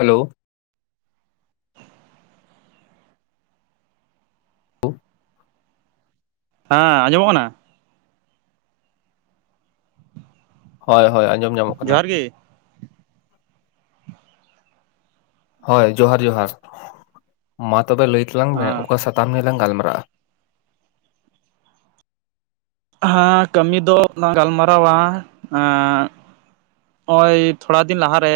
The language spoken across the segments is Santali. ᱦᱮᱞᱳ ᱳ ᱦᱮᱸ ᱟᱸᱡᱚᱢᱚᱜ ᱠᱟᱱᱟ ᱦᱳᱭᱦᱳᱭᱸᱚᱡᱚ ᱢ ᱡᱚᱦᱟᱨ ᱜᱮ ᱦᱳᱭ ᱡᱚᱦᱟᱨ ᱡᱚᱦᱟᱨ ᱢᱟ ᱛᱚᱵᱮ ᱞᱟᱹᱭ ᱛᱟᱞᱟᱝ ᱢᱮ ᱦᱮᱸ ᱚᱠᱟ ᱥᱟᱛᱟᱢ ᱱᱤᱭᱟᱹ ᱞᱟᱝ ᱜᱟᱞᱢᱟᱨᱟᱜᱼᱟ ᱦᱮᱸ ᱠᱟᱹᱢᱤ ᱫᱚ ᱚᱱᱟ ᱜᱟᱞᱢᱟᱨᱟᱣᱟ ᱱᱚᱜᱼᱚᱭ ᱛᱷᱚᱲᱟ ᱫᱤᱱ ᱞᱟᱦᱟ ᱨᱮ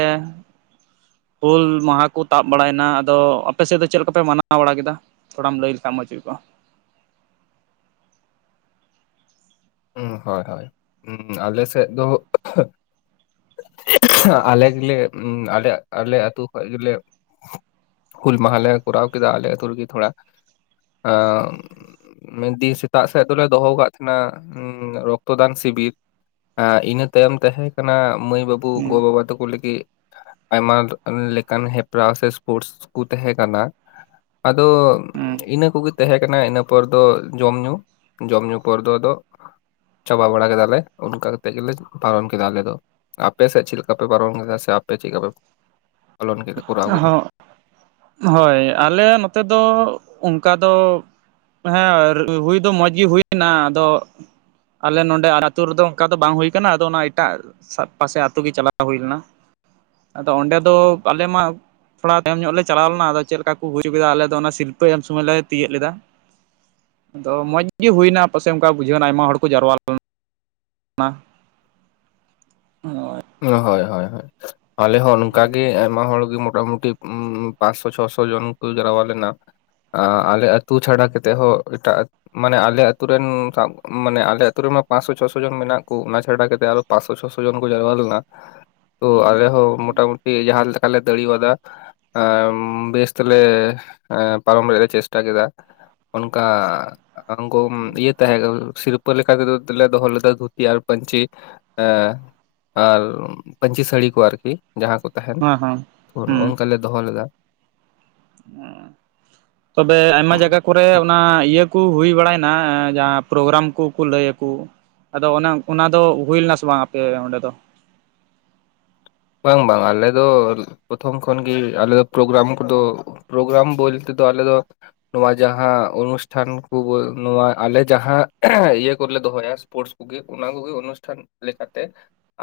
ᱦᱩᱞ ᱢᱟᱦᱟ ᱠᱚ ᱛᱟᱵ ᱵᱟᱲᱟᱭᱱᱟ ᱟᱫᱚ ᱟᱯᱮ ᱥᱮᱫ ᱫᱚ ᱪᱮᱫ ᱞᱮᱠᱟᱯᱮ ᱢᱟᱱᱟᱣ ᱵᱟᱲᱟ ᱠᱮᱫᱟ ᱛᱷᱚᱲᱟᱢ ᱞᱟᱹᱭ ᱞᱮᱠᱷᱟᱱ ᱢᱚᱡᱽ ᱦᱩᱭ ᱠᱚᱼᱟ ᱦᱳᱭ ᱦᱳᱭ ᱟᱞᱮ ᱥᱮᱫ ᱫᱚ ᱟᱞᱮ ᱜᱮᱞᱮ ᱟᱞᱮ ᱟᱞᱮ ᱟᱹᱛᱩ ᱠᱷᱚᱱ ᱜᱮᱞᱮ ᱦᱩᱞ ᱢᱟᱦᱟᱞᱮ ᱠᱚᱨᱟᱣ ᱠᱮᱫᱟ ᱟᱞᱮ ᱟᱹᱛᱩᱨᱮ ᱜᱮ ᱛᱷᱚᱲᱟ ᱾ ᱮ ᱢᱮᱱ ᱫᱤᱧ ᱥᱮᱛᱟᱜ ᱥᱮᱫ ᱫᱚᱞᱮ ᱫᱚᱦᱚ ᱟᱠᱟᱫ ᱛᱟᱦᱮᱱᱟ ᱨᱚᱠᱛᱚᱫᱟᱱ ᱥᱤᱵᱤᱨ ᱤᱱᱟᱹ ᱛᱟᱭᱚᱢ ᱛᱟᱦᱮᱸ ᱠᱟᱱᱟ ᱢᱟᱹᱭ ᱵᱟᱹᱵᱩ ᱩᱱᱠᱩ ᱦᱩᱸ ᱜᱳᱵᱟᱵᱟ ᱠᱚ ᱞᱟᱹᱜᱤᱫ ᱟᱭᱢᱟ ᱞᱮᱠᱟᱱ ᱦᱮᱯᱨᱟᱣ ᱥᱮ ᱥᱯᱳᱨᱴᱥ ᱠᱚ ᱛᱟᱦᱮᱸ ᱠᱟᱱᱟ ᱟᱫᱚ ᱦᱩᱸ ᱤᱱᱟᱹ ᱠᱚᱜᱮ ᱛᱟᱦᱮᱸ ᱠᱟᱱᱟ ᱚᱱᱟ ᱤᱱᱟᱹ ᱯᱚᱨ ᱫᱚ ᱡᱚᱢ ᱧᱩ ᱡᱚᱢ ᱧᱩ ᱯᱚᱨ ᱫᱚ ᱟᱫᱚ ᱪᱟᱵᱟ ᱵᱟᱲᱟ ᱠᱮᱫᱟ ᱞᱮ ᱚᱱᱠᱟ ᱠᱟᱛᱮ ᱜᱮᱞᱮ ᱯᱟᱨᱚᱢ ᱠᱮᱫᱟ ᱟᱞᱮ ᱫᱚ ᱾ ᱟᱯᱮ ᱥᱮᱫ ᱪᱮᱫ ᱞᱮᱠᱟ ᱯᱮ ᱯᱟᱨᱚᱢ ᱠᱮᱫᱟ ᱥᱮ ᱟᱯᱮ ᱪᱮᱫ ᱞᱮᱠᱟ ᱯᱮ ᱯᱟᱞᱚᱱ ᱠᱮᱫᱟ ᱠᱚᱨᱟᱣ ᱠᱮᱫᱟ ᱦᱚᱸ ᱦᱳᱭ ᱟᱞᱮ ᱱᱚᱛᱮ ᱫᱚ ᱚᱱᱠᱟ ᱫᱚ ᱦᱮᱸ ᱦᱩᱭ ᱫᱚ ᱢᱚᱸᱡᱽ ᱜᱮᱤ ᱦᱩᱭ ᱮᱱᱟ ᱟᱫᱚ ᱟᱞᱮ ᱱᱚᱰᱮ ᱟᱹᱛᱩ ᱨᱮᱫᱚ ᱚᱱᱠᱟ ᱫᱚ ᱵᱟᱝ ᱦᱩᱭ ᱠᱟᱱᱟ ᱟᱫᱚ ᱚᱱᱟ ᱮᱴᱟᱜ ᱯᱟᱥᱮ ᱟᱹᱛᱩ ᱜᱮ ᱪᱟᱞᱟᱣ ᱦᱩᱭ ᱞᱮᱱᱟ ᱟᱫᱚ ᱚᱸᱰᱮ ᱫᱚ ᱟᱞᱮ ᱢᱟ ᱛᱷᱚᱲᱟ ᱛᱟᱭᱚᱢ ᱧᱚᱜ ᱞᱮ ᱪᱟᱞᱟᱣ ᱞᱮᱱᱟ ᱟᱫᱚ ᱪᱮᱫ ᱞᱮᱠᱟ ᱠᱚ ᱦᱩᱭ ᱦᱚᱪᱚ ᱠᱮᱫᱟ ᱟᱞᱮ ᱚᱱᱟ ᱥᱤᱨᱯᱟᱹ ᱮᱢ ᱥᱚᱢᱚᱭ ᱞᱮ ᱛᱤᱭᱳᱜ ᱞᱮᱫᱟ ᱾ ᱟᱫᱚ ᱢᱚᱸᱡᱽ ᱜᱮ ᱦᱩᱭᱱᱟ ᱯᱟᱥᱮᱡ ᱚᱱᱠᱟ ᱵᱩᱡᱷᱟᱹᱣ ᱮᱱᱟ ᱟᱭᱢᱟ ᱦᱚᱲ ᱠᱚ ᱡᱟᱨᱣᱟ ᱞᱮᱱᱟ ᱦᱳᱭ ᱦᱳᱭ ᱦᱳᱭ ᱦᱳᱭ ᱾ ᱟᱞᱮ ᱦᱚᱸ ᱱᱚᱝᱠᱟ ᱜᱮ ᱢᱟ ᱦᱚᱲᱜᱮ ᱠᱤ ᱢᱚᱴᱟᱢᱩᱴᱤ ᱯᱟᱸᱪᱥᱚ ᱪᱷᱚᱥᱚ ᱦᱚᱱ ᱠᱚ ᱡᱨᱟᱣᱟ ᱞᱮᱱᱟ ᱾ ᱟᱞᱮ ᱟᱹᱛᱩ ᱪᱷᱟᱲᱟ ᱠᱟᱛᱮ ᱦᱚᱸ ᱮᱴᱟᱜ ᱢᱟᱱᱮ ᱟᱞᱮ ᱟᱛᱩᱨᱮᱱ ᱥᱟᱵ, ᱢᱟᱱᱮ ᱟᱞᱮ ᱟᱛᱩ ᱨᱮᱢᱟ ᱯᱟᱸᱥᱥᱚ ᱪᱷᱚᱥᱚ ᱡᱚᱱ ᱢᱮᱱᱟᱜ ᱠᱚ ᱚᱱᱟ ᱪᱷᱟᱰᱟ ᱠᱟᱛᱮ ᱟᱨᱚ ᱯᱟᱸᱥᱥᱚ ᱪᱷᱚᱥᱚ ᱡᱚᱱ ᱠᱚ ᱡᱟᱨᱣᱟ ᱞᱮᱱᱟ ᱛᱚ ᱟᱞᱮ ᱦᱚᱸ ᱢᱚᱴᱟᱢᱩᱴᱤ ᱡᱟᱦᱟᱸ ᱞᱮᱠᱟ ᱞᱮ ᱫᱟᱲᱤᱣᱟᱫᱟ ᱾ ᱟᱨ ᱵᱮᱥ ᱛᱮᱞᱮ ᱯᱟᱨᱚᱢ ᱨᱮᱭᱟᱜ ᱞᱮ ᱪᱮᱥᱴᱟ ᱠᱮᱫᱟ ᱾ ᱚᱱᱠᱟ ᱩᱱᱠᱩ ᱤᱭᱟᱹ ᱛᱟᱦᱮᱸ ᱥᱤᱨᱯ ᱯᱟᱹ ᱞᱮᱠᱟ ᱞᱮᱠᱟᱛᱮ ᱫᱚᱞᱮ ᱫᱚᱦᱚ ᱞᱮᱫᱟ ᱫᱷᱩᱛᱤ ᱟᱨ ᱯᱟᱹᱧᱪᱤ ᱮ ᱟᱨ ᱯᱟᱹᱧᱪᱤ ᱥᱟᱹᱲᱤ ᱠᱚ ᱟᱨᱠᱤ ᱡᱟᱦᱟᱸ ᱠᱚ ᱛᱟᱦᱮᱱ ᱦᱮᱸ ᱦᱮᱸ ᱛᱚ ᱱᱚᱜ ᱦᱩᱸ ᱱᱚᱝᱠᱟ ᱞᱮ ᱫᱚᱦᱚ ᱞᱮᱫᱟ ᱾ ᱛᱚᱵᱮ ᱟᱭᱢᱟ ᱡᱟᱭᱜᱟ ᱠᱚᱨᱮ ᱚᱱᱟ ᱤᱭᱟᱹ ᱠᱩ ᱦᱩᱭ ᱵᱟᱲᱟᱭᱱᱟ ᱡᱟᱦᱟᱸ ᱯᱨᱳᱜᱨᱟᱢ ᱠᱩᱠᱩ ᱞᱟᱹᱭᱟᱠᱩ ᱟᱫᱚ ᱚᱱᱟ ᱚᱱᱟ ᱫᱚ ᱦᱩᱭ ᱞᱮᱱᱟ ᱥᱮ ᱵᱟᱝ ᱟᱯᱮ ᱚᱸᱰᱮ ᱫᱚ? ᱵᱟᱝ ᱵᱟᱝ ᱟᱞᱮ ᱫᱚ ᱯᱨᱚᱛᱷᱚᱢ ᱠᱷᱚᱱ ᱜᱮ ᱟᱞᱮ ᱫᱚ ᱯᱨᱳᱜᱨᱟᱢ ᱠᱚᱫᱚ ᱯᱨᱳᱜᱨᱟᱢ ᱵᱚᱞᱛᱮ ᱫᱚ ᱟᱞᱮ ᱫᱚ ᱱᱚᱣᱟ ᱡᱟᱦᱟᱸ ᱚᱱᱩᱥᱴᱷᱟᱱ ᱠᱚ ᱱᱚᱣᱟ ᱟᱞᱮ ᱡᱟᱦᱟᱸ ᱤᱭᱟᱹ ᱠᱚᱨᱮ ᱞᱮ ᱫᱚᱦᱚᱭᱟ ᱥᱯᱳᱨᱴᱥ ᱠᱩᱜᱮ ᱚᱱᱟ ᱠᱩᱜᱮ ᱚᱱᱩᱥᱴᱷᱟᱱ ᱞᱮᱠᱟᱛᱮ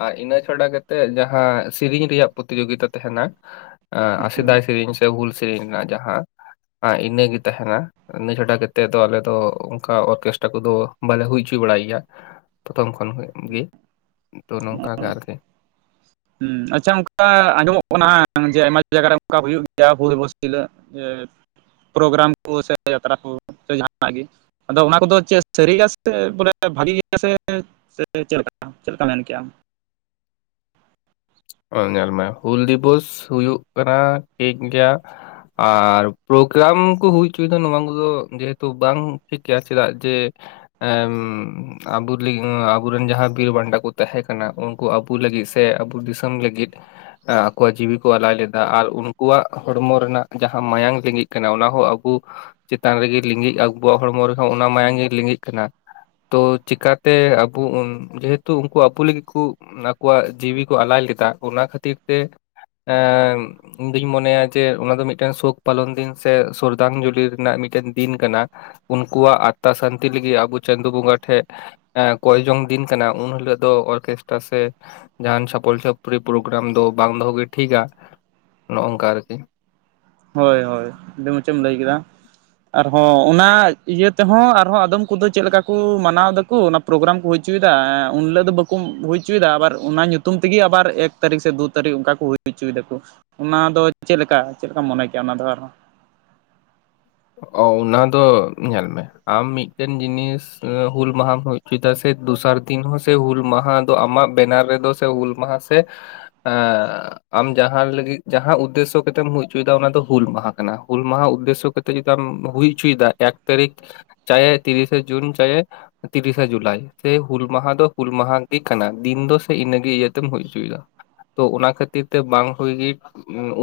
ᱟᱨ ᱤᱱᱟᱹ ᱪᱷᱟᱲᱟ ᱠᱟᱛᱮᱫ ᱡᱟᱦᱟᱸ ᱥᱤᱨᱤᱧ ᱨᱮᱭᱟᱜ ᱯᱨᱚᱛᱤᱡᱳᱜᱤᱛᱟ ᱛᱟᱦᱮᱱᱟ ᱥᱮᱫᱟᱭ ᱥᱮᱨᱮᱧ ᱥᱮ ᱦᱩᱞ ᱥᱮ ᱥᱮᱨᱮᱧ ᱨᱮᱱᱟᱜ ᱡᱟᱦᱟᱸ ᱤᱱᱟᱹᱜᱮ ᱛᱟᱦᱮᱱᱟ ᱤᱱᱟᱹ ᱪᱷᱟᱰᱟ ᱠᱟᱛᱮ ᱫᱚ ᱟᱞᱮ ᱫᱚ ᱚᱱᱠᱟ ᱚᱨᱠᱮᱥᱴᱟᱨ ᱠᱚᱫᱚ ᱵᱟᱞᱮ ᱦᱩᱭ ᱦᱚᱪᱚᱭ ᱵᱟᱲᱟᱭ ᱜᱮᱭᱟ ᱯᱨᱚᱛᱷᱚᱢ ᱠᱷᱚᱱ ᱜᱮ ᱛᱚ ᱱᱚᱝᱠᱚ ᱜᱮ ᱟᱨᱠᱤ᱾ ᱦᱩᱸ ᱟᱪᱪᱷᱟ ᱚᱱᱠᱟ ᱟᱸᱡᱚᱢᱚᱜ ᱠᱟᱱᱟ ᱡᱮ ᱟᱭᱢᱟ ᱡᱟᱭᱜᱟ ᱨᱮ ᱚᱱᱠᱟ ᱦᱩᱭᱩᱜ ᱜᱮᱭᱟ ᱦᱩᱞᱫᱤᱵᱚᱥ ᱦᱤᱞᱳᱜ ᱾ ᱡᱮ ᱯᱨᱳᱜᱨᱟᱢ ᱠᱚ ᱥᱮ ᱡᱟᱛᱨᱟ ᱠᱚ ᱥᱮ ᱡᱟᱦᱟᱱᱟᱜ ᱜᱮ ᱾ ᱟᱫᱚ ᱚᱱᱟ ᱠᱚᱫᱚ ᱪᱮᱫ ᱥᱟᱹᱨᱤ ᱜᱮᱭᱟ ᱥᱮ ᱵᱚᱞᱮ ᱵᱷᱟᱜᱤ ᱜᱮᱭᱟ ᱥᱮ ᱥᱮ ᱪᱮᱞᱠᱟ, ᱪᱮᱞᱠᱟ ᱢᱮᱱ ᱠᱮᱜᱼᱟᱢ? ᱧᱮᱞ ᱢᱮ ᱦᱩᱞ ᱫᱤᱵᱚᱥ ᱦᱩᱭᱩᱜ ᱠᱟᱱᱟ ᱴᱷᱤᱠ ᱜᱮᱭᱟ ᱟᱨ ᱯᱨᱳᱜᱨᱟᱢ ᱠᱚ ᱦᱩᱭ ᱦᱚᱪᱚᱭᱮᱫᱟ ᱱᱚᱣᱟ ᱠᱚᱫᱚ ᱡᱮᱦᱮᱛᱩ ᱵᱟᱝ ᱴᱷᱤᱠ ᱜᱮᱭᱟ ᱪᱮᱫᱟᱜ ᱡᱮ ᱟᱵᱚᱨᱮᱱ ᱡᱟᱦᱟᱸᱭ ᱵᱤᱨ ᱵᱟᱱᱴᱟ ᱠᱚ ᱛᱟᱦᱮᱸ ᱠᱟᱱᱟ ᱩᱱ ᱠᱩ ᱟᱵᱚ ᱞᱟᱹᱜᱤᱫ ᱥᱮ ᱟᱵᱚ ᱫᱤᱥᱚᱢ ᱞᱟᱹᱜᱤᱫ ᱟᱠᱚᱣᱟᱜ ᱡᱤᱣᱤ ᱠᱚ ᱟᱞᱟᱭ ᱞᱮᱫᱟ ᱟᱨ ᱩᱱᱠᱩᱣᱟᱜ ᱦᱚᱲᱢᱚ ᱨᱮᱱᱟᱜ ᱡᱟᱦᱟᱸ ᱢᱟᱭᱟᱝ ᱞᱤᱸᱜᱤᱜ ᱠᱟᱱᱟ ᱚᱱᱟ ᱦᱚᱸ ᱟᱵᱚ ᱪᱮᱛᱟᱱ ᱨᱮᱜᱮ ᱞᱤᱸᱜᱤᱜᱼᱟ, ᱟᱵᱚᱣᱟᱜ ᱦᱚᱲᱢᱚ ᱨᱮᱦᱚᱸ ᱚᱱᱟ ᱢᱟᱭᱟᱝ ᱜᱮ ᱞᱤᱸᱜᱤ ᱠᱟᱱᱟ ᱾ ᱛᱚ ᱪᱮᱠᱟᱛᱮ ᱟᱵᱚ ᱡᱮᱦᱮᱛᱩ ᱩᱱᱠᱩ ᱟᱵᱚ ᱞᱟᱹᱜᱤᱫ ᱠᱚ ᱟᱠᱚᱣᱟᱜ ᱡᱤᱣᱤ ᱠᱚ ᱟᱞᱟᱭ ᱞᱮᱫᱟ ᱚᱱᱟ ᱠᱷᱟᱹᱛᱤᱨ ᱛᱮ ᱤᱧ ᱫᱩᱧ ᱢᱚᱱᱮᱭᱟ ᱡᱮ ᱚᱱᱟ ᱫᱚ ᱢᱤᱫᱴᱮᱱ ᱥᱳᱠ ᱯᱟᱞᱚᱱ ᱫᱤᱱ ᱥᱮ ᱥᱚᱨᱫᱟᱝᱡᱚᱞᱤ ᱨᱮᱱᱟᱜ ᱢᱤᱫᱴᱮᱱ ᱫᱤᱱ ᱠᱟᱱᱟ ᱾ ᱩᱝᱠᱩᱣᱟᱜ ᱟᱛᱛᱟ ᱥᱟᱱᱛᱤ ᱞᱟᱹᱜᱤᱫ ᱟᱹᱵᱩ ᱪᱟᱸᱫᱚ ᱵᱚᱸᱜᱟ ᱴᱷᱮᱡ ᱠᱚᱭ ᱡᱚᱝ ᱫᱤᱱ ᱠᱟᱱᱟ ᱩᱱ ᱦᱤᱞᱟᱹᱜ ᱫᱚ ᱚᱨᱠᱮᱥᱴᱟ ᱥᱮ ᱡᱟᱦᱟᱱ ᱪᱷᱟᱯᱚᱞ ᱪᱷᱚᱯ ᱨᱤ ᱯᱨᱳᱜᱨᱟᱢ ᱫᱚ ᱵᱟᱝ ᱫᱚᱦᱚ ᱜᱮ ᱴᱷᱤᱠᱟ ᱱᱚᱜᱼᱚᱜ ᱚᱝᱠᱟ ᱟᱨᱠᱤ᱾ ᱦᱳᱭ ᱦᱳᱭ ᱟᱹᱰᱤ ᱢᱚᱪᱮᱢ ᱞᱟᱹᱭ ᱠᱮᱫᱟ᱾ ᱟᱨᱦᱚᱸ ᱚᱱᱟ ᱤᱭᱟᱹ ᱛᱮᱦᱚᱸ ᱟᱨᱦᱚᱸ ᱟᱫᱚᱢ ᱠᱩᱫᱚ ᱪᱮᱜ ᱞᱮᱠᱟ ᱠᱩ ᱢᱟᱱᱟᱣ ᱫᱟᱠᱩ ᱚᱱᱟ ᱯᱨᱳᱜᱨᱟᱢ ᱠᱩ ᱦᱩᱭ ᱩᱪᱩᱭᱮᱫᱟ, ᱩᱱᱦᱤᱞᱟᱹᱜ ᱫᱚ ᱵᱟᱹᱠᱩ ᱦᱩᱭ ᱩᱪᱩᱭᱫᱟ ᱟᱵᱟᱨ ᱚᱱᱟ ᱧᱩᱛᱩᱢ ᱛᱮᱜᱮ ᱟᱵᱟᱨ ᱮᱠ ᱮᱠ ᱛᱟᱹᱨᱤᱠ ᱥᱮ ᱫᱩ ᱛᱟᱹᱨᱤᱠ ᱚᱝᱠᱟ ᱠᱩ ᱦᱩᱭ ᱦᱩᱪᱩᱭ ᱫᱟᱠᱩ ᱚᱱᱟ ᱫᱚ ᱪᱮᱫ ᱞᱮᱠᱟ ᱪᱮᱫ ᱞᱮᱠᱟ ᱢᱚᱱᱮ ᱠᱮᱭᱟ ᱚᱱᱟ ᱫᱚ ᱟᱨ ᱦᱚᱸ? ᱚ ᱚᱱᱟ ᱫᱚ ᱧᱮᱞ ᱢᱮ ᱟᱢ ᱢᱤᱫᱴᱮᱱ ᱡᱤᱱᱤᱥ ᱦᱩᱞ ᱢᱟᱦᱟᱢ ᱦᱩᱭ ᱩᱪᱩᱭ ᱫᱟ ᱥᱮ ᱫᱚᱥᱟᱨ ᱫᱤᱱ ᱦᱚᱸ ᱥᱮ ᱦᱩᱞ ᱢᱟᱦᱟ ᱛᱚ ᱟᱢᱟᱜ ᱵᱮᱱᱟᱨ ᱨᱮᱫᱚ ᱥᱮ ᱦᱩᱞ ᱢᱟᱦᱟ ᱥᱮ ᱟᱢ ᱡᱟᱦᱟᱸ ᱞᱟᱹᱜᱤᱫ ᱡᱟᱦᱟᱸ ᱩᱫᱽᱫᱮᱥᱥᱚ ᱠᱟᱛᱮᱢ ᱦᱩᱭ ᱦᱚᱪᱚᱭᱮᱫᱟ ᱚᱱᱟ ᱫᱚ ᱦᱩᱞ ᱢᱟᱦᱟ ᱠᱟᱱᱟ ᱦᱩᱞ ᱢᱟᱦᱟ ᱩᱫᱽᱫᱮᱥᱥᱚ ᱠᱟᱛᱮ ᱱᱤᱛᱚᱜ ᱪᱮᱫ ᱞᱮᱠᱟᱢ ᱦᱩᱭ ᱪᱚᱭ ᱫᱟ ᱮᱠ ᱛᱟᱨᱤᱠᱷ ᱪᱟᱭᱮ ᱛᱤᱨᱤᱥᱮ ᱡᱩᱱ ᱪᱟᱭᱮ ᱛᱤᱨᱤᱥᱮ ᱡᱩᱞᱟᱭ ᱥᱮ ᱦᱩᱞ ᱢᱟᱦᱟ ᱫᱚ ᱦᱩᱞ ᱢᱟᱦᱟ ᱜᱮ ᱠᱟᱱᱟ ᱫᱤᱱ ᱫᱚ ᱥᱮ ᱤᱱᱟᱹᱜᱮ ᱤᱭᱟᱹᱛᱮᱢ ᱦᱩᱭ ᱦᱚᱪᱚᱭᱮᱫᱟ ᱾ ᱛᱚ ᱚᱱᱟ ᱠᱷᱟᱹᱛᱤᱨ ᱛᱮ ᱵᱟᱝ ᱦᱩᱭ ᱜᱤ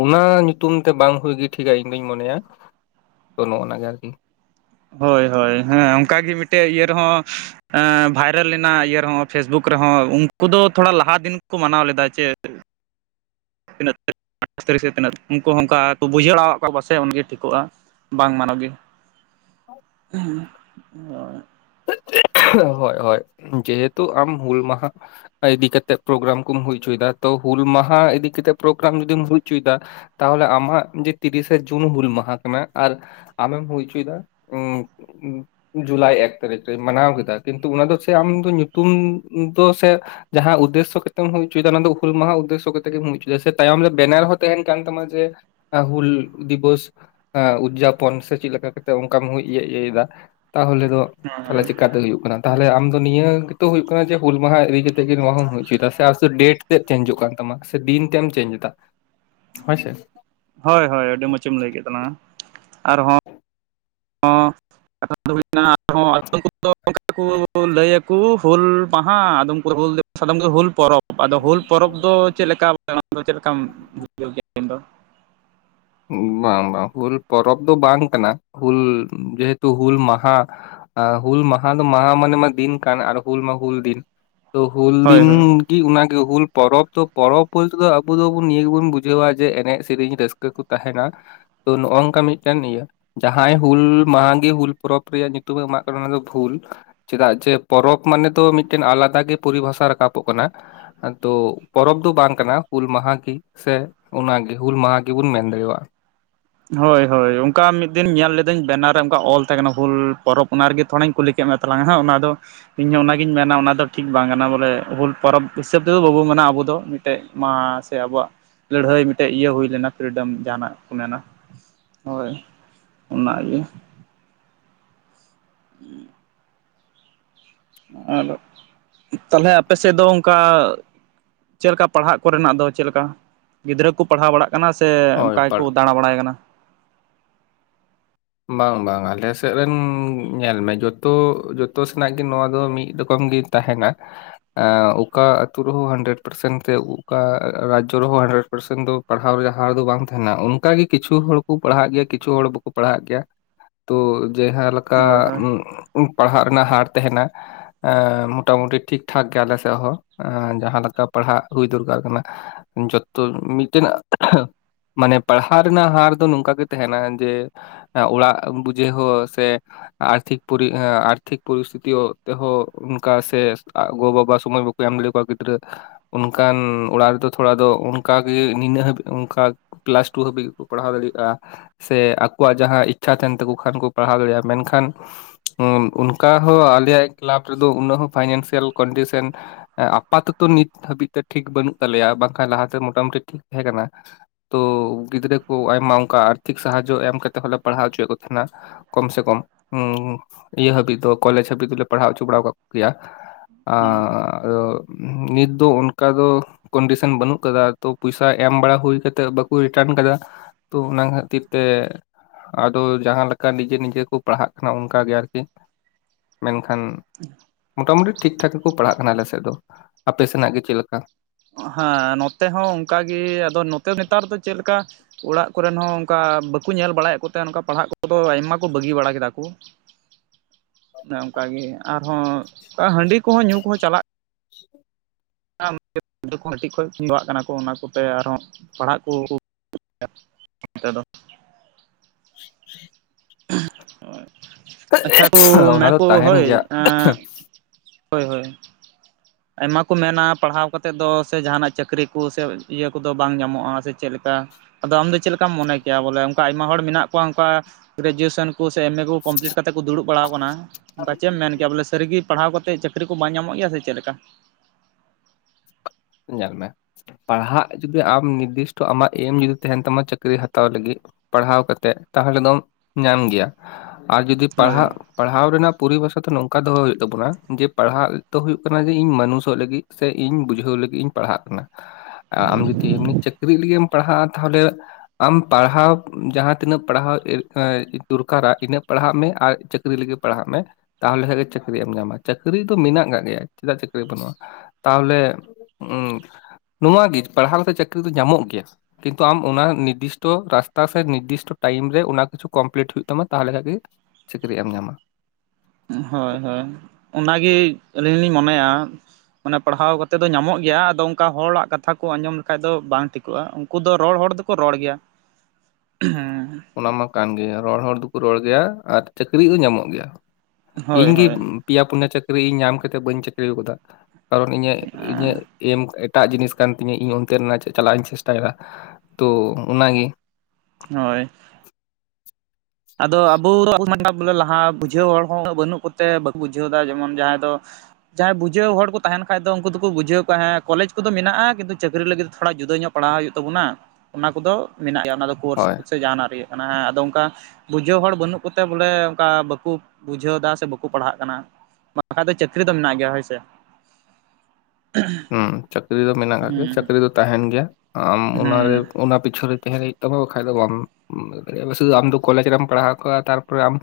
ᱚᱱᱟ ᱧᱩᱛᱩᱢ ᱛᱮ ᱵᱟᱝ ᱦᱩᱭᱜᱤ ᱴᱷᱤᱠᱟ ᱤᱧ ᱫᱚᱧ ᱢᱚᱱᱮᱭᱟ ᱛᱚ ᱱᱚᱜ ᱚᱱᱟ ᱜᱮ ᱟᱨᱠᱤ ᱦᱳᱭ ᱦᱳᱭ ᱦᱮᱸ ᱚᱝᱠᱟᱜᱮ ᱢᱤᱫᱴᱮᱡ ᱤᱭᱟᱹ ᱨᱮᱦᱚᱸ ᱮᱸ ᱵᱷᱟᱭᱨᱟᱞ ᱞᱮᱱᱟ ᱤᱭᱟᱹ ᱨᱮᱦᱚᱸ ᱯᱷᱮᱥᱵᱩᱠ ᱨᱮᱦᱚᱸ ᱩᱝᱠᱩ ᱫᱚ ᱛᱷᱚᱲᱟ ᱞᱟᱦᱟ ᱫᱤᱱ ᱠᱩ ᱢᱟᱱᱟᱣ ᱞᱮᱫᱟ ᱪᱮᱫ [inaudible] ᱛᱤᱱᱟᱹᱜ ᱛᱟᱹᱨᱤᱠ [unintelligible] ᱛᱟᱹᱨᱤᱠ ᱥᱮ ᱛᱤᱱᱟᱹᱜ ᱩᱝᱠᱩ ᱦᱚᱸ ᱚᱝᱠᱟ ᱠᱩ ᱵᱩᱡᱷᱟᱹᱣ ᱵᱟᱲᱟᱣᱟᱫ ᱠᱚᱣᱟ ᱯᱟᱥᱮᱜ ᱚᱱᱟᱜᱮ ᱴᱷᱤᱠᱚᱜᱼᱟ᱾ ᱵᱟᱝ ᱢᱟᱱᱟᱣ ᱜᱮ᱾ [inaudible] [unintelligible] [unintelligible] ᱦᱳᱭ ᱦᱳᱭ ᱡᱮᱦᱮᱛᱩ ᱟᱢ ᱦᱩᱞ ᱢᱟᱦᱟ ᱤᱫᱤᱠᱟᱛᱮᱜ ᱯᱨᱳᱜᱨᱟᱢ ᱠᱩᱢ ᱦᱩᱭ ᱩᱪᱩᱭᱫᱟ ᱛᱚ ᱦᱩᱞ ᱢᱟᱦᱟ ᱤᱫᱤᱠᱟᱛᱮᱜ ᱯᱨᱳᱜᱨᱟᱢ ᱡᱚᱫᱤᱢ ᱦᱩᱭ ᱩᱪᱩᱭᱫᱟ ᱛᱟᱦᱚᱞᱮ ᱟᱢᱟᱜ ᱡᱮ ᱛᱤᱨᱤᱥᱮ ᱡᱩᱱ ᱦᱩᱞ ᱢᱟᱦᱟ ᱠᱟᱱᱟ ᱟᱨ ᱟᱢᱮᱢ ᱦᱩᱭ ᱩᱪᱩᱭᱫᱟ ᱩᱸ ᱩᱸ ᱡᱩᱞᱟᱭ ᱮᱠ ᱛᱟᱹᱨᱤᱠᱷ ᱨᱮ ᱢᱟᱱᱟᱣ ᱠᱮᱫᱟ ᱠᱤᱱᱛᱩ ᱚᱱᱟ ᱫᱚ ᱥᱮ ᱟᱢ ᱫᱚ ᱧᱩᱛᱩᱢ ᱫᱚ ᱥᱮ ᱡᱟᱦᱟᱸ ᱩᱫᱮᱥᱥᱚ ᱠᱟᱛᱮᱢ ᱦᱩᱭ ᱩᱪᱩᱭᱫᱟ ᱚᱱᱟ ᱫᱚ ᱦᱩᱞ ᱢᱟᱦᱟ ᱩᱫᱮᱥᱥᱚ ᱠᱟᱛᱮᱜ ᱜᱮᱢ ᱦᱩᱭ ᱩᱪᱩᱭᱫᱟ ᱥᱮ ᱛᱟᱭᱚᱢ ᱵᱮᱱᱟᱨ ᱦᱚᱸ ᱛᱟᱦᱮᱱ ᱠᱟᱱ ᱛᱟᱢᱟ ᱡᱮ ᱟᱸ ᱦᱩᱞ ᱫᱤᱵᱚᱥ ᱟᱸ ᱩᱫᱽᱡᱟᱯᱚᱱ ᱥᱮ ᱪᱮᱫ ᱞᱮᱠᱟ ᱠᱟᱛᱮᱜ ᱚᱱᱠᱟᱢ ᱦᱩᱭ ᱤᱭᱟᱹ ᱤᱭᱟᱹᱭ ᱮᱫᱟ ᱛᱟᱦᱚᱞᱮ ᱫᱚ ᱛᱟᱦᱚᱞᱮ ᱪᱮᱠᱟᱛᱮ ᱦᱩᱭᱩᱜ ᱠᱟᱱᱟ ᱛᱟᱦᱚᱞᱮ ᱟᱢᱫᱚ ᱱᱤᱭᱟᱹ ᱛᱳ ᱦᱩᱭᱩᱜ ᱠᱟᱱᱟ ᱡᱮ ᱦᱩᱞ ᱢᱟᱦᱟ ᱤᱫᱤ ᱠᱟᱛᱮᱜ ᱜᱮ ᱱᱚᱣᱟ ᱦᱚᱢ ᱦᱩᱭ ᱩᱪᱩᱭ ᱫᱟ ᱥᱮ ᱟᱨ ᱥᱮ ᱰᱮᱴ ᱪᱮᱫ ᱪᱮᱧᱡᱚᱜ ᱠᱟᱱ ᱛᱟᱢᱟ ᱥᱮ ᱫᱤᱱ ᱛᱮᱢ ᱪᱮᱧᱡᱽ ᱮᱫᱟ ᱦᱳᱭᱥᱮ ᱦᱳᱭ ᱦᱳᱭ ᱟᱹᱰᱤ ᱢᱚᱪᱮᱢ ᱞᱟᱹᱭ ᱠᱮᱫ ᱛᱟᱞᱟᱝᱟ ᱟᱨᱦᱚᱸ ᱦᱚᱸ ᱠᱟᱛᱷᱟ ᱫᱚ ᱦᱩᱭᱱᱟ ᱟᱨᱦᱚᱸ ᱟᱫᱚᱢ ᱠᱩᱫᱚ ᱠᱩ ᱞᱟᱹᱭᱟᱠᱩ ᱦᱩᱞ ᱢᱟᱦᱟ ᱟᱫᱚᱢ ᱠᱩᱫᱚ ᱠᱩ ᱦᱩᱞ [inaudible] ᱟᱫᱚᱢ ᱠᱩᱫᱚ ᱠᱩ ᱦᱩᱞ ᱯᱚᱨᱚᱵᱽ ᱟᱫᱚ ᱦᱩᱞ ᱯᱚᱨᱚᱵᱽ ᱫᱚ ᱪᱮᱫ ᱞᱮᱠᱟ ᱪᱮᱫ ᱞᱮᱠᱟᱢ ᱵᱩᱡᱷᱟᱹᱣ [unintelligible] ᱫᱚ ᱵᱟᱝ ᱵᱟᱝ ᱦᱩᱞ ᱯᱚᱨᱚᱵᱽ ᱫᱚ ᱵᱟᱝ ᱠᱟᱱᱟ ᱦᱩᱞ ᱡᱮᱦᱮᱛᱩ ᱦᱩᱞ ᱢᱟᱦᱟ ᱟ ᱦᱩᱞ ᱢᱟᱦᱟ ᱫᱚ ᱢᱟᱦᱟ ᱢᱟᱱᱮ ᱢᱟ ᱫᱤᱱ ᱠᱟᱱ ᱟᱨ ᱦᱩᱞ ᱢᱟ ᱦᱩᱞ ᱫᱤᱱ ᱛᱚ ᱦᱩᱞ ᱦᱳᱭ ᱫᱤᱱ ᱦᱳᱭ ᱤ ᱚᱱᱟᱜᱮ ᱦᱩᱞ ᱯᱚᱨᱚᱵᱽ ᱫᱚ ᱯᱚᱨᱚᱵᱽ ᱵᱚᱞᱛᱮ ᱫᱚ ᱟᱹᱵᱩ ᱫᱚᱵᱩᱱ ᱱᱤᱭᱟᱹ ᱜᱮᱵᱩᱱ ᱵᱩᱡᱷᱟᱹᱣᱟ ᱡᱮ ᱮᱱᱮᱡ ᱥᱤᱨᱤᱧ ᱨᱟᱹᱥᱠᱟᱹ ᱠᱩ ᱛᱟᱦᱮᱱᱟ ᱛᱚ ᱱᱚᱜ ᱚᱝᱠᱟ ᱢᱤᱫᱴᱮᱱ ᱤᱭᱟᱹ ᱡᱟᱦᱟᱸᱭ ᱦᱩᱞ ᱢᱟᱦᱟ ᱜᱮ ᱦᱩᱞ ᱯᱚᱨᱚᱵᱽ ᱨᱮᱭᱟᱜ ᱧᱩᱛᱩᱢᱮ ᱮᱢᱟᱜ ᱠᱟᱱᱟ ᱚᱱᱟ ᱫᱚ ᱵᱷᱩᱞ ᱪᱮᱫᱟᱜ ᱡᱮ ᱯᱚᱨᱚᱵᱽ ᱢᱟᱱᱮ ᱫᱚ ᱢᱤᱫᱴᱮᱱ ᱟᱞᱟᱫᱟ ᱜᱮ ᱯᱚᱨᱤᱵᱷᱟᱥᱟ ᱨᱟᱠᱟᱵᱚᱜ ᱠᱟᱱᱟ ᱟᱫᱚ ᱯᱚᱨᱚᱵᱽ ᱫᱚ ᱵᱟᱝ ᱠᱟᱱᱟ, ᱦᱩᱞ ᱢᱟᱦᱟ ᱜᱤ ᱥᱮ ᱚᱱᱟᱜᱮ ᱦᱩᱞ ᱢᱟᱦᱟ ᱜᱤᱵᱩᱱ ᱢᱮᱱ ᱦᱮᱣᱟᱜ ᱦᱳᱭ ᱦᱳᱭ ᱚᱝᱠᱟ ᱢᱤᱫ ᱫᱤᱱ ᱧᱮᱞ ᱞᱤᱫᱟᱹᱧ ᱵᱮᱱᱟᱨ ᱨᱮ ᱚᱝᱠᱟ ᱚᱞ ᱛᱟᱦᱮᱸ ᱠᱟᱱᱟ ᱦᱩᱞ ᱯᱚᱨᱚᱵᱽ ᱚᱱᱟᱜᱮ ᱛᱷᱚᱲᱟᱧ ᱠᱩᱞᱤ ᱪᱮᱜ ᱮᱢ ᱢᱮᱱᱮᱜ ᱛᱟᱞᱟᱝᱟ ᱦᱟᱸᱜ ᱚᱱᱟ ᱫᱚ ᱤᱧ ᱦᱚᱸ ᱚᱱᱟᱜᱤᱧ ᱢᱮᱱᱟ ᱚᱱᱟ ᱫᱚ ᱴᱷᱤᱠ ᱵᱟᱝ ᱠᱟᱱᱟ ᱵᱚᱞᱮ ᱦᱩᱞ ᱯᱚᱨᱚᱵᱽ ᱦᱤᱥᱟᱹᱵᱽ ᱛᱮᱫᱚ ᱵᱟᱹᱵᱩ ᱢᱮᱱᱟ ᱟᱹᱵᱩ ᱫᱚ ᱢᱤᱫᱴᱮᱡ ᱢᱟ ᱥᱮ ᱟᱵᱚᱣᱟᱜ ᱞᱟᱹᱲᱦᱟᱹᱭ ᱢᱤᱫᱴᱮᱡ ᱤᱭᱟᱹ ᱦᱩᱭ ᱞᱮᱱᱟ ᱯᱷᱨᱤᱰᱚᱢ ᱡᱟᱦᱟᱱᱟᱜ ᱠᱚ ᱢᱮᱱᱟ ᱦᱳᱭ ᱚᱱᱟ ᱜᱮ [unintelligible] ᱟᱨ ᱛᱟᱦᱚᱞᱮ ᱟᱯᱮ ᱥᱮᱫ ᱫᱚ ᱚᱱᱠᱟ ᱪᱮᱫ ᱞᱮᱠᱟ ᱯᱟᱲᱦᱟᱜ ᱠᱚᱨᱮᱱᱟᱜ ᱫᱚ ᱪᱮᱫ ᱞᱮᱠᱟ ᱜᱤᱫᱽᱨᱟᱹ ᱠᱚ ᱯᱟᱲᱦᱟᱣ ᱵᱟᱲᱟᱜ ᱠᱟᱱᱟ ᱥᱮ ᱦᱳᱭ ᱚᱱᱠᱟ ᱯᱟᱲ ᱜᱮᱠᱚ ᱫᱟᱬᱟ ᱵᱟᱲᱟᱭ ᱠᱟᱱᱟ? ᱵᱟᱝ ᱵᱟᱝ ᱟᱞᱮ ᱥᱮᱫ ᱨᱮᱱ ᱧᱮᱞ ᱢᱮ ᱡᱚᱛᱚ ᱡᱚᱛᱚ ᱥᱮᱱᱟᱜ ᱜᱮ ᱱᱚᱣᱟ ᱫᱚ ᱢᱤᱫ ᱨᱚᱠᱚᱢ ᱜᱮ ᱛᱟᱦᱮᱱᱟ ᱚᱠᱟ ᱟᱹᱛᱩᱳ ᱨᱮᱦᱚᱸ ᱦᱟᱱᱰᱨᱮᱰ ᱯᱟᱨᱥᱮᱱ ᱛᱮ ᱚᱠᱟ ᱨᱟᱡᱽᱡᱚ ᱨᱮᱦᱚᱸ ᱦᱟᱱᱰᱨᱮᱹᱰ ᱯᱟᱨᱥᱮᱱᱴ ᱫᱚ ᱯᱟᱲᱦᱟᱣ ᱨᱮ ᱡᱟᱦᱟᱸᱦᱟᱨ ᱫᱚ ᱵᱟᱝ ᱛᱟᱦᱮᱱᱟ ᱚᱱᱠᱟᱜᱮ ᱠᱤᱪᱷᱩ ᱦᱚᱲ ᱠᱚ ᱯᱟᱲᱦᱟᱜ ᱜᱮᱭᱟ ᱠᱤᱪᱷᱩ ᱦᱚᱲ ᱵᱟᱠᱚ ᱯᱟᱲᱦᱟᱜ ᱜᱮᱭᱟ ᱛᱚ ᱡᱟᱦᱟᱸ ᱞᱮᱠᱟ ᱦᱳᱭ ᱦᱳᱭ ᱯᱟᱲᱦᱟᱜ ᱨᱮᱱᱟᱜ ᱦᱟᱨ ᱛᱟᱦᱮᱱᱟ ᱮᱸ ᱢᱚᱴᱟᱢᱩᱴᱤ ᱴᱷᱤᱠ ᱴᱷᱟᱠ ᱜᱮ ᱟᱞᱮ ᱥᱮᱫ ᱦᱚᱸ ᱮᱸ ᱡᱟᱦᱟᱸ ᱞᱮᱠᱟ ᱯᱟᱲᱦᱟᱜ ᱦᱩᱭ ᱫᱚᱨᱠᱟᱨ ᱠᱟᱱᱟ ᱡᱚᱛᱚ ᱢᱤᱫᱴᱮᱱ [unintelligible] ᱢᱟᱱᱮ ᱯᱟᱲᱦᱟᱣ ᱨᱮᱱᱟᱜ ᱦᱟᱨ ᱫᱚ ᱱᱚᱝᱠᱟ ᱜᱮ ᱛᱟᱦᱮᱱᱟ ᱡᱮ ᱚᱲᱟᱜ ᱵᱩᱡᱟᱹ ᱦᱚᱸ ᱥᱮ ᱟᱨᱛᱷᱤᱠ ᱯᱚᱨ ᱟᱨᱛᱷᱤᱠ ᱯᱚᱨᱤᱥᱛᱷᱤᱛᱤ ᱛᱮᱦᱚᱸ ᱚᱱᱠᱟ ᱥᱮ ᱜᱚ ᱵᱟᱵᱟ ᱥᱚᱢᱚᱭ ᱵᱟ ᱮᱢ ᱫᱮ ᱠᱚᱣᱟ ᱜᱤᱫᱽᱨᱟᱹ ᱚᱱᱠᱟᱱ ᱚᱲᱟᱜ ᱨᱮᱫᱚ ᱛᱷᱚᱲᱟ ᱫᱚ ᱚᱱᱠᱟᱜᱮ ᱱᱤᱱᱟᱹᱜ ᱦᱟᱹᱵᱤᱡ ᱚᱱᱠᱟ ᱠᱞᱟᱥ ᱴᱩ ᱦᱟᱹᱵᱤᱡ ᱜᱮᱠᱚ ᱯᱟᱲᱦᱟᱣ ᱫᱟᱲᱮᱭᱟᱜᱼᱟ ᱥᱮ ᱟᱠᱩᱣᱟᱜ ᱡᱟᱦᱟᱸ ᱤᱪᱪᱷᱟ ᱛᱟᱦᱮᱱ ᱛᱟᱠᱚ ᱠᱷᱟᱱ ᱠᱚ ᱯᱟᱲᱦᱟᱣ ᱫᱟᱲᱮᱭᱟᱜᱼᱟ ᱢᱮᱱᱠᱷᱟᱱ ᱮ ᱚᱱᱠᱟ ᱦᱚᱸ ᱟᱞᱮᱭᱟᱜ ᱠᱞᱟᱵᱽ ᱨᱮᱫᱚ ᱩᱱᱟᱹᱜ ᱯᱷᱟᱭᱱᱮᱱᱥᱤᱭᱟᱞ ᱠᱚᱱᱰᱤᱥᱮᱱ ᱟᱯᱟᱛᱚᱛᱚ ᱱᱤᱛ ᱦᱟᱹᱵᱤᱡ ᱛᱮ ᱴᱷᱤᱠ ᱵᱟᱹᱱᱩᱜ ᱛᱟᱞᱮᱭᱟ ᱵᱟᱝᱠᱷᱟᱱ ᱞᱟᱦᱟᱛᱮ ᱢᱳᱴᱟᱢᱩᱴᱤ ᱴᱷᱤᱠ ᱛᱟᱦᱮᱸ ᱠᱟᱱᱟ ᱛᱚ ᱜᱤᱫᱽᱨᱟᱹ ᱠᱚ ᱟᱭᱢᱟ ᱚᱝᱠᱟ ᱟᱨᱛᱷᱤᱠ ᱥᱟᱦᱟᱡᱚ ᱮᱢ ᱠᱟᱛᱮᱫ ᱦᱚᱸᱞᱮ ᱯᱟᱲᱦᱟᱣ ᱦᱚᱪᱚᱭᱮᱫ ᱠᱚ ᱛᱟᱸᱦᱮᱱᱟ ᱠᱚᱢ ᱥᱮ ᱠᱚᱢ ᱩᱸ ᱤᱭᱟᱹ ᱦᱟᱹᱵᱤᱡ ᱫᱚ ᱠᱚᱞᱮᱡᱽ ᱦᱟᱹᱵᱤᱡ ᱫᱚᱞᱮ ᱯᱟᱲᱦᱟᱣ ᱦᱚᱪᱚ ᱵᱟᱲᱟ ᱟᱠᱟᱜ ᱠᱚ ᱜᱮᱭᱟ ᱦᱮᱸ ᱟᱸᱻ ᱱᱤᱛ ᱫᱚ ᱚᱱᱠᱟ ᱫᱚ ᱠᱚᱱᱰᱤᱥᱚᱱ ᱵᱟᱹᱱᱩᱜ ᱟᱠᱟᱫᱟ ᱛᱚ ᱯᱚᱭᱥᱟ ᱮᱢ ᱵᱟᱲᱟ ᱦᱩᱭᱛᱮᱫ ᱵᱟᱠᱚ ᱨᱤᱴᱟᱨᱟᱱ ᱟᱠᱟᱫᱟ ᱛᱚ ᱚᱱᱟ ᱠᱷᱟᱹᱛᱤᱨ ᱛᱮ ᱟᱫᱚ ᱡᱟᱦᱟᱸ ᱞᱮᱠᱟ ᱱᱤᱡᱮ ᱱᱤᱡᱮ ᱠᱚ ᱯᱟᱲᱦᱟᱜ ᱠᱟᱱᱟ ᱚᱱᱠᱟᱜᱮ ᱟᱨᱠᱤ, ᱢᱮᱱᱠᱷᱟᱱ ᱢᱚᱴᱟᱢᱩᱴᱤ ᱴᱷᱤᱠ ᱴᱷᱟᱠ ᱜᱮᱠᱚ ᱯᱟᱲᱦᱟᱜ ᱠᱟᱱᱟ ᱟᱞᱮ ᱥᱮᱫ ᱫᱚ, ᱟᱯᱮ ᱥᱮᱱᱟᱜ ᱜᱮ ᱪᱮᱫ ᱞᱮᱠᱟ ᱦᱮᱸ ᱱᱚᱛᱮ ᱦᱚᱸ ᱚᱱᱠᱟᱜᱮ ᱟᱫᱚ ᱱᱚᱛᱮ ᱱᱮᱛᱟᱨ ᱫᱚ ᱪᱮᱫ ᱞᱮᱠᱟ ᱚᱲᱟᱜ ᱠᱚᱨᱮᱱ ᱦᱚᱸ ᱚᱱᱠᱟ ᱵᱟᱠᱚ ᱧᱮᱞ ᱵᱟᱲᱟᱭᱮᱫ ᱠᱚᱛᱮ ᱚᱱᱠᱟ ᱯᱟᱲᱦᱟᱜ ᱠᱚᱫᱚ ᱟᱭᱢᱟ ᱠᱚ ᱵᱟᱹᱜᱤ ᱵᱟᱲᱟ ᱠᱮᱫᱟ ᱠᱚ ᱚᱱᱮ ᱚᱱᱠᱟᱜ ᱜᱮ ᱟᱨᱦᱚᱸ ᱚᱱᱠᱟ ᱦᱟᱺᱰᱤ ᱠᱚᱦᱚᱸ ᱧᱩ ᱠᱚᱦᱚᱸ ᱪᱟᱞᱟᱜ [unintelligible] ᱜᱤᱫᱽᱨᱟᱹ ᱠᱟᱹᱴᱤᱡ ᱠᱷᱚᱡ [unintelligible] ᱠᱟᱱᱟ ᱠᱚ ᱚᱱᱟ ᱠᱚᱛᱮ ᱟᱨᱦᱚᱸ ᱯᱟᱲᱦᱟᱜ ᱠᱚ [unintelligible] ᱚᱱᱛᱮ ᱫᱚ [inaudible] ᱟᱪᱪᱷᱟ ᱜᱳᱻ ᱚᱱᱟ ᱫᱚ ᱢᱮᱠᱚ ᱛᱟᱦᱮᱱ ᱦᱳᱭ ᱜᱮᱭᱟ ᱮᱸᱻ ᱦᱳᱭ ᱦᱳᱭ ᱦᱳᱭ ᱟᱭᱢᱟ ᱠᱚ ᱢᱮᱱᱟ ᱯᱟᱲᱦᱟᱣ ᱠᱟᱛᱮᱫ ᱫᱚ ᱥᱮ ᱡᱟᱦᱟᱱᱟᱜ ᱪᱟᱹᱠᱨᱤ ᱠᱚ ᱥᱮ ᱤᱭᱟᱹ ᱠᱚᱫᱚ ᱵᱟᱝ ᱧᱟᱢᱚᱜᱼᱟ ᱥᱮ ᱪᱮᱫ ᱞᱮᱠᱟ ᱟᱫᱚ ᱟᱢ ᱫᱚ ᱪᱮᱫ ᱞᱮᱠᱟᱢ ᱢᱚᱱᱮ ᱠᱮᱭᱟ ᱵᱚᱞᱮ ᱚᱱᱠᱟ ᱟᱭᱢᱟ ᱦᱚᱲ ᱢᱮᱱᱟᱜ ᱠᱚᱣᱟ ᱚᱱᱠᱟ ᱜᱨᱮᱡᱩᱭᱮᱥᱚᱱ ᱠᱚ ᱥᱮ ᱮᱢᱮ ᱠᱚᱢᱯᱞᱤᱴ ᱠᱟᱛᱮ ᱠᱚ ᱫᱩᱲᱩᱵ ᱵᱟᱲᱟᱟᱣ ᱟᱠᱟᱱᱟ ᱠᱟᱱᱟ᱾ ᱚᱝᱠᱟ ᱪᱮᱫ ᱮᱢ ᱢᱮᱱ ᱠᱮᱭᱟ ᱵᱚᱞᱮ ᱥᱟᱹᱨᱤᱜᱮ ᱯᱟᱲᱦᱟᱣ ᱠᱟᱛᱮᱫ ᱪᱟᱹᱠᱨᱤ ᱠᱚ ᱵᱟᱝ ᱧᱟᱢᱚᱜ ᱜᱮᱭᱟ ᱥᱮ ᱪᱮᱫ ᱞᱮᱠᱟ ᱧᱮᱞ ᱢᱮ, ᱯᱟᱲᱦᱟᱜ ᱡᱩᱫᱤ ᱟᱢ ᱱᱤᱨᱫᱤᱥᱴᱚ ᱟᱢᱟᱜ ᱮᱢ ᱡᱩᱫᱤ ᱛᱟᱦᱮᱱ ᱛᱟᱢᱟ ᱪᱟᱹᱠᱨᱤ ᱨᱮ ᱦᱟᱛᱟᱣ ᱞᱟᱹᱜᱤᱫ ᱯᱟᱲᱦᱟᱣ ᱠᱟᱛᱮᱫ ᱛᱟᱦᱞᱮ ᱫᱚᱢ ᱧᱟᱢ ᱜᱮᱭᱟ ᱟᱨ ᱡᱩᱚᱫᱤ ᱦᱳᱭ ᱯᱟᱲᱦᱟᱜ ᱯᱟᱲᱦᱟᱣ ᱨᱮᱱᱟᱜ ᱯᱚᱨᱤᱵᱷᱟᱥᱟ ᱫᱚ ᱱᱚᱝᱠᱟ ᱫᱚᱦᱚ ᱦᱩᱭᱩᱜ ᱛᱟᱵᱚᱱᱟ ᱡᱮ ᱯᱟᱲᱦᱟᱜ ᱫᱚ ᱦᱩᱭᱩᱜ ᱠᱟᱱᱟ ᱡᱮ ᱤᱧ ᱢᱟᱱᱩᱥᱚᱜ ᱞᱟᱹᱜᱤᱫ ᱥᱮ ᱤᱧ ᱵᱩᱡᱷᱟᱹᱣ ᱞᱟᱹᱜᱤᱫ ᱤᱧ ᱯᱟᱲᱦᱟᱜ ᱠᱟᱱᱟ, ᱟ ᱟᱢ ᱡᱩᱫᱤ ᱮᱢᱱᱤ ᱪᱟᱹᱠᱨᱤᱜ ᱞᱟᱹᱜᱤᱫ ᱮᱢ ᱯᱟᱲᱦᱟᱜᱼᱟ ᱛᱟᱦᱞᱮ ᱟᱢ ᱯᱟᱲᱦᱟᱣ ᱡᱟᱦᱟᱸ ᱛᱤᱱᱟᱹᱜ ᱯᱟᱲᱦᱟᱣ ᱫᱚᱨᱠᱟᱨᱟ ᱤᱱᱟᱹᱜ ᱯᱟᱲᱦᱟᱜ ᱢᱮ ᱟᱨ ᱪᱟᱠ ᱪᱟᱹᱠᱨᱤ ᱞᱟᱹᱜᱤᱫ ᱯᱟᱲᱦᱟᱜ ᱢᱮ ᱛᱟᱦᱞᱮ ᱠᱷᱟᱡ‌ ᱜᱮ ᱪᱟᱹᱠᱨᱤ ᱮᱢ ᱧᱟᱢᱟ ᱪᱟᱹᱠᱨᱤ ᱫᱚ ᱢᱮᱱᱟᱜ ᱠᱟᱜ ᱜᱮᱭᱟ ᱪᱮᱫᱟᱜ ᱪᱟᱹᱠᱨᱤ ᱵᱟᱹᱱᱩᱜᱼᱟ ᱛᱟᱦᱞᱮ ᱱᱚᱣᱟᱣᱟᱜᱮ ᱯᱟᱲᱦᱟᱣ ᱠᱟᱛᱮ ᱪᱟᱹᱠᱨᱤ ᱫᱚ ᱧᱟᱢᱚᱜ ᱜᱮᱭᱟ ᱠᱤᱱᱛᱩ ᱟᱢ ᱚᱱᱟ ᱱᱤᱨᱫᱤᱥᱴᱚ ᱨᱟᱥᱛᱟ ᱥᱮ ᱱᱤᱨᱫᱤᱥᱴᱚ ᱴᱟᱭᱤᱢ ᱨᱮ ᱚᱱᱟ ᱠᱤᱪᱷᱩ ᱠᱚᱢᱯᱤᱞᱴ ᱦᱩᱭᱩᱜ ᱛᱟᱢᱟ ᱛᱟᱦᱞᱮ ᱠᱷᱟᱱ ᱜᱮ ᱪᱟᱹᱠᱨᱤ ᱮᱢ ᱧᱟᱢᱟ ᱦᱳᱭ ᱦᱳᱭ, ᱚᱱᱟᱜᱮ ᱟᱹᱞᱤᱧ ᱦᱚᱞᱤᱧ ᱢᱚᱱᱮᱭᱟ ᱚᱱᱮ ᱯᱟᱲᱦᱟᱣ ᱠᱟᱛᱮᱜ ᱫᱚ ᱧᱟᱢᱚᱜ ᱜᱮᱭᱟ ᱟᱫᱚ ᱚᱝᱠᱟ ᱦᱚᱲᱟᱜ ᱠᱟᱛᱷᱟ ᱠᱚ ᱟᱸᱡᱚᱢ ᱞᱮᱠᱷᱟᱡ ᱫᱚ ᱵᱟᱝ ᱴᱷᱤᱠᱚᱜᱼᱟ, ᱩᱝᱠᱩ ᱫᱚ ᱨᱚᱲ ᱦᱚᱲ ᱫᱚᱠᱚ ᱨᱚᱲ ᱜᱮᱭᱟ, [inaudible] ᱦᱮᱸ ᱚᱱᱟ ᱢᱟ ᱠᱟᱱ ᱜᱮ, ᱨᱚᱲ ᱦᱚᱲ ᱫᱚᱠᱚ ᱨᱚᱲ ᱜᱮᱭᱟ ᱟᱨ ᱪᱟᱹᱠᱨᱤ ᱧᱟᱢᱚᱜ ᱜᱮᱭᱟ, ᱦᱳᱭ ᱤᱧ ᱜᱮ ᱦᱳᱭ ᱦᱳᱭ ᱯᱮᱭᱟ ᱯᱩᱱᱮᱭᱟ ᱪᱟᱹᱠᱨᱤ ᱤᱧ ᱧᱟᱢ ᱠᱟᱛᱮᱫ ᱵᱟᱹᱧ ᱪᱟᱹᱠᱨᱤ ᱚᱠᱟᱫᱟ ᱠᱟᱨᱚᱱ ᱤᱧᱟᱹᱜ ᱤᱧᱟᱹᱜ ᱮᱢ ᱮᱴᱟᱜ ᱡᱤᱱᱤᱥ ᱠᱟᱱ ᱛᱤᱧᱟᱹ ᱤᱧ ᱚᱱᱛᱮ ᱨᱮᱱᱟᱜ ᱪᱟᱞᱟᱜ ᱤᱧ ᱪᱮᱥᱴᱟᱭᱮᱫᱟ ᱛᱚ ᱚᱱᱟᱜᱮ, ᱦᱳᱭ, ᱟᱫᱚ ᱟᱵᱚ [unintelligible] ᱵᱚᱞᱮ ᱞᱟᱦᱟ ᱵᱩᱡᱷᱟᱹᱣ ᱦᱚᱲ ᱦᱚᱸ ᱵᱟᱹᱱᱩᱜ ᱠᱚᱛᱮ ᱵᱟᱠᱚ ᱵᱩᱡᱷᱟᱹᱣ ᱫᱟ ᱡᱮᱢᱚᱱ ᱡᱟᱦᱟᱸᱭ ᱫᱚ ᱡᱟᱦᱟᱸᱭ ᱵᱩᱡᱷᱟᱹᱣ ᱦᱚᱲ ᱠᱚ ᱛᱟᱦᱮᱱ ᱠᱷᱟᱡ ᱫᱚ ᱩᱝᱠᱩ ᱫᱚ ᱠᱚ ᱵᱩᱡᱷᱟᱹᱣ ᱠᱚᱣᱟ ᱡᱮ ᱠᱚᱞᱮᱡᱽ ᱠᱚᱫᱚ ᱢᱮᱱᱟᱜᱼᱟ, ᱠᱤᱱᱛᱩ ᱪᱟᱹᱠᱨᱤ ᱞᱟᱹᱜᱤᱫ ᱛᱷᱚᱲᱟ ᱡᱩᱫᱟᱹ ᱧᱚᱜ ᱯᱟᱲᱦᱟᱣ ᱦᱩᱭᱩᱜ ᱛᱟᱵᱚᱱᱟ ᱚᱱᱟ ᱠᱚᱫᱚ ᱢᱮᱱᱟᱜ ᱜᱮᱭᱟ ᱚᱱᱟ ᱫᱚ ᱠᱳᱨᱥ ᱦᱳᱭ ᱥᱮ ᱡᱟᱦᱟᱱᱟᱜ ᱠᱟᱱᱟ ᱦᱮᱸ ᱟᱫᱚ ᱚᱝᱠᱟ ᱵᱩᱡᱷᱟᱹᱣ ᱦᱚᱲ ᱵᱟᱹᱱᱩᱜ ᱠᱚᱛᱮ ᱵᱚᱞᱮ ᱚᱝᱠᱟ ᱵᱟᱠᱚ ᱵᱩᱡᱷᱟᱹᱣ ᱫᱟ ᱥᱮ ᱵᱟᱠᱚ ᱯᱟᱲᱦᱟᱜ ᱠᱟᱱᱟ ᱵᱟᱝ ᱠᱷᱟᱡᱽ ᱫᱚ ᱪᱟᱹᱠᱨᱤ ᱫᱚ ᱢᱮᱱᱟᱜ ᱜᱮᱭᱟ ᱦᱳᱭ ᱥᱮ, [inaudible] ᱦᱩᱸ ᱪᱟᱹᱠᱨᱤ ᱫᱚ ᱢᱮᱱᱟᱜ ᱠᱟᱜ ᱜᱮᱭᱟ ᱦᱩᱸ ᱪᱟᱹᱠᱨᱤ ᱫᱚ ᱛᱟᱦᱮᱱ ᱜᱮᱭᱟ ᱟᱢ ᱚᱱᱟᱨᱮ ᱦᱩᱸ ᱚᱱᱟ ᱯᱤᱪᱷᱚᱱ ᱨᱮ ᱛᱟᱸᱦᱮᱱ ᱦᱩᱭᱩᱜ ᱛᱟᱢᱟ ᱵᱟᱠᱷᱟᱡ ᱫᱚ ᱵᱟᱢ ᱤᱭᱟᱹ ᱫᱟᱲᱮᱭᱟᱜ-ᱟ, ᱵᱮᱥᱤ ᱫᱚ ᱟᱢ ᱠᱚᱞᱮᱡ ᱨᱮᱢ ᱯᱟᱲᱦᱟᱣ ᱠᱚ ᱛᱟᱨᱯᱚᱨᱮ ᱟᱢ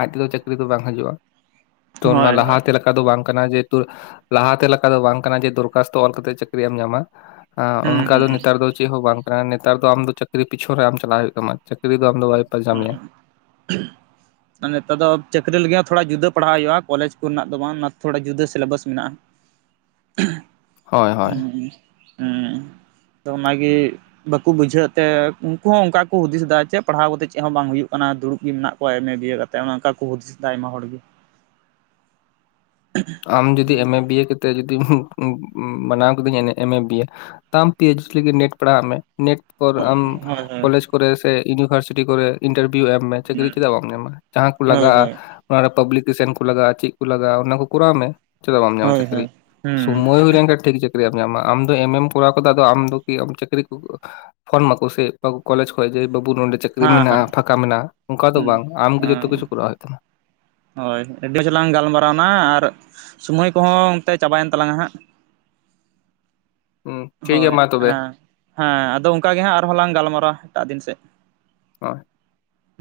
ᱟᱡ ᱛᱮᱫᱚ ᱪᱟᱹᱠᱨᱤ ᱫᱚ ᱵᱟᱝ ᱦᱟᱡᱩᱜᱼᱟ, ᱛᱚ ᱚᱱᱟ ᱦᱳᱭ ᱦᱳᱭ ᱞᱟᱦᱟᱛᱮ ᱞᱮᱠᱟ ᱫᱚ ᱵᱟᱝ ᱠᱟᱱᱟ ᱡᱮ ᱛᱳᱨ ᱞᱟᱦᱟᱛᱮ ᱞᱮᱠᱟ ᱫᱚ ᱵᱟᱝ ᱠᱟᱱᱟ ᱡᱮ ᱫᱚᱨ ᱠᱟᱥᱛᱚ ᱚᱞ ᱠᱟᱛᱮᱫ ᱪᱟᱹᱠᱨᱤ ᱮᱢ ᱧᱟᱢᱟ, ᱮᱸᱻ ᱦᱩᱸ ᱚᱱᱠᱟ ᱫᱚ ᱦᱩᱸ ᱱᱮᱛᱟᱨ ᱫᱚ ᱪᱮᱫ ᱦᱚᱸ ᱵᱟᱝ ᱠᱟᱱᱟ ᱱᱮᱛᱟᱨ ᱫᱚ ᱟᱢ ᱫᱚ ᱪᱟᱹᱠᱨᱤ ᱯᱤᱪᱷᱚᱱ ᱨᱮ ᱟᱢ ᱪᱟᱞᱟᱜ ᱦᱩᱭᱩᱜ ᱛᱟᱢᱟ ᱪᱟᱹᱠᱨᱤ ᱫᱚ ᱟᱢ ᱫᱚ ᱵᱟᱭ ᱯᱟᱧᱡᱟ ᱢᱮᱭᱟ, [unintelligible] ᱱᱮᱛᱟᱨ ᱫᱚ ᱪᱟᱹᱠᱨᱤ ᱞᱟᱹᱜᱤᱫ ᱦᱚᱸ ᱛᱷᱚᱲᱟ ᱡᱩᱫᱟᱹ ᱯᱟᱲᱦᱟᱣ ᱦᱩᱭᱩᱜᱼᱟ ᱠᱚᱞᱮᱡᱽ ᱠᱚᱨᱮ ᱫᱚ ᱵᱟᱝ ᱛᱷᱚᱲᱟ ᱡᱩᱫᱟᱹ ᱥᱤᱞᱮᱵᱟᱥ ᱢᱮᱱᱟᱜᱼᱟ ᱾ [inaudible] ᱦᱳᱭ ᱦᱮᱸ ᱦᱮᱸ, [inaudible] ᱛᱚ ᱚᱱᱟᱜᱮ ᱵᱟᱠᱚ ᱵᱩᱡᱷᱟᱹᱣ ᱮᱜ ᱛᱮ ᱩᱱᱠᱩ ᱦᱚᱸ ᱚᱱᱠᱟ ᱠᱚ ᱦᱩᱫᱤᱥ ᱫᱟ ᱪᱮᱫ ᱯᱟᱲᱦᱟᱣ ᱠᱟᱛᱮᱫ ᱪᱮᱫ ᱦᱚᱸ ᱵᱟᱝ ᱦᱩᱭᱩᱜ ᱠᱟᱱᱟ ᱫᱩᱲᱩᱵ ᱜᱮ ᱢᱮᱱᱟᱜ ᱠᱚᱣᱟ ᱮᱢᱮ ᱵᱤᱭᱮ ᱠᱟᱛᱮᱫ ᱚᱱᱚ ᱚᱱᱠᱟ ᱠᱚ ᱦᱩᱫᱤᱥ ᱮᱟ ᱟᱭᱢᱟ ᱦᱚᱲ ᱜᱮ, [inaudible] ᱟᱢ ᱡᱩᱫᱤ ᱮᱢᱮ ᱵᱤᱭᱮ ‌ᱠᱟᱛᱮᱫ ᱡᱩᱫᱤᱢ ᱢᱟᱱᱟᱣ ᱠᱤᱫᱟᱹᱧ ᱮᱢᱮ ᱵᱤᱭᱮ, ᱛᱟᱢ ᱯᱤ ᱮᱪ ᱞᱤᱜᱤᱫ ᱱᱮᱴ ᱯᱟᱲᱟᱜ ᱢᱮ ᱱᱮᱴ ᱯᱚᱨ ᱟᱢ ᱦᱳᱭ ᱦᱳᱭ ᱠᱚᱞᱮᱡᱽ ᱠᱚᱨᱮ ᱥᱮ ᱤᱭᱩᱱᱤᱵᱷᱟᱨᱥᱤᱴᱤ ᱠᱚᱨᱮ, ᱤᱱᱴᱟᱨᱵᱷᱤᱭᱩ ᱮᱢ ᱢᱮ ᱪᱟᱹᱠᱨᱤ ᱦᱩᱸ ᱪᱮᱫᱟᱜ ᱵᱟᱢ ᱧᱟᱢᱟ ᱡᱟᱦᱟᱸ ᱠᱚ ᱦᱳᱭ ᱞᱟᱜᱟᱜᱼᱟ, ᱦᱳᱭ ᱚᱱᱟ ᱨᱮ ᱯᱟᱵᱽᱞᱤᱠᱮᱥᱚᱱ ᱠᱚ ᱞᱟᱜᱟᱜᱼᱟ ᱪᱮᱫ ᱠᱚ ᱞᱟᱜᱟᱜᱼᱟ ᱚᱱᱟ ᱠᱚ ᱠᱚᱨᱟᱣ ᱢᱮ ᱾ ᱪᱮᱫᱟᱜ ᱵᱟᱢ ᱧᱟᱢᱟ ᱦᱳᱭ ᱪᱟᱹᱠᱨᱤ ᱦᱳᱭ ᱦᱩᱸ ᱥᱚᱢᱚᱭ ᱦᱩᱭ ᱞᱮᱱᱠᱷᱟᱱ ᱴᱷᱤᱠ ᱪᱟᱹᱠ ᱪᱟᱹᱠᱨᱤᱭᱮᱢ ᱧᱟᱢᱟ ᱟᱢ ᱫᱚ ᱮᱢ ᱮᱢ ᱠᱚᱨᱟᱣ ᱠᱟᱫᱟ ᱟᱫᱚ ᱟᱢ ᱫᱚ ᱠᱤ ᱪᱟᱹᱠᱨᱤ ᱠᱚ ᱯᱷᱚᱱ ᱢᱟᱠᱚ ᱥᱮ ᱵᱟᱵᱩ ᱠᱚᱞᱮᱡᱽ ᱠᱷᱚᱡ ᱡᱮ ᱵᱟᱵᱩ ᱱᱚᱸᱰᱮ ᱪᱟᱹᱠᱨᱤ ᱦᱮᱸ ᱢᱮᱱᱟᱜᱼᱟ ᱦᱮᱸ ᱯᱷᱟᱸᱠᱟ ᱢᱮᱱᱟᱜᱼᱟ ᱚᱱᱠᱟ ᱫᱚ ᱦᱩᱸ ᱵᱟᱝ ᱟᱢ ᱜᱮ ᱡᱚᱛᱚ ᱦᱮᱸ ᱠᱤᱪᱷᱩ ᱠᱚᱨᱟᱣ ᱦᱩᱭᱩᱜ ᱛᱟᱢᱟ ᱾ ᱦᱳᱭ ᱟᱹᱰᱤ ᱡᱳᱨ ᱞᱟᱝ ᱜᱟᱞᱢᱟᱨᱟᱣᱱᱟ ᱟᱨ ᱥᱚᱢᱚᱭ ᱠᱚᱦᱚᱸ ᱚᱱᱛᱮ ᱪᱟᱵᱟᱭᱮᱱ ᱛᱟᱞᱟᱝ ᱟ ᱦᱟᱸᱜ ᱾ ᱦᱩᱸ ᱴᱷᱤᱠ ᱜᱮᱭᱟ ᱦᱳᱭ ᱢᱟ ᱛᱚᱵᱮ ᱾ ᱦᱮᱸ ᱦᱮᱸ ᱟᱫᱚ ᱚᱱᱠᱟ ᱜᱮ ᱦᱟᱸᱜ ᱟᱨᱦᱚᱸ ᱞᱟᱝ ᱜᱟᱞᱢᱟᱨᱟᱣᱟ ᱮᱴᱟᱜ ᱫᱤᱱ ᱥᱮᱫ ᱾ [unintelligible]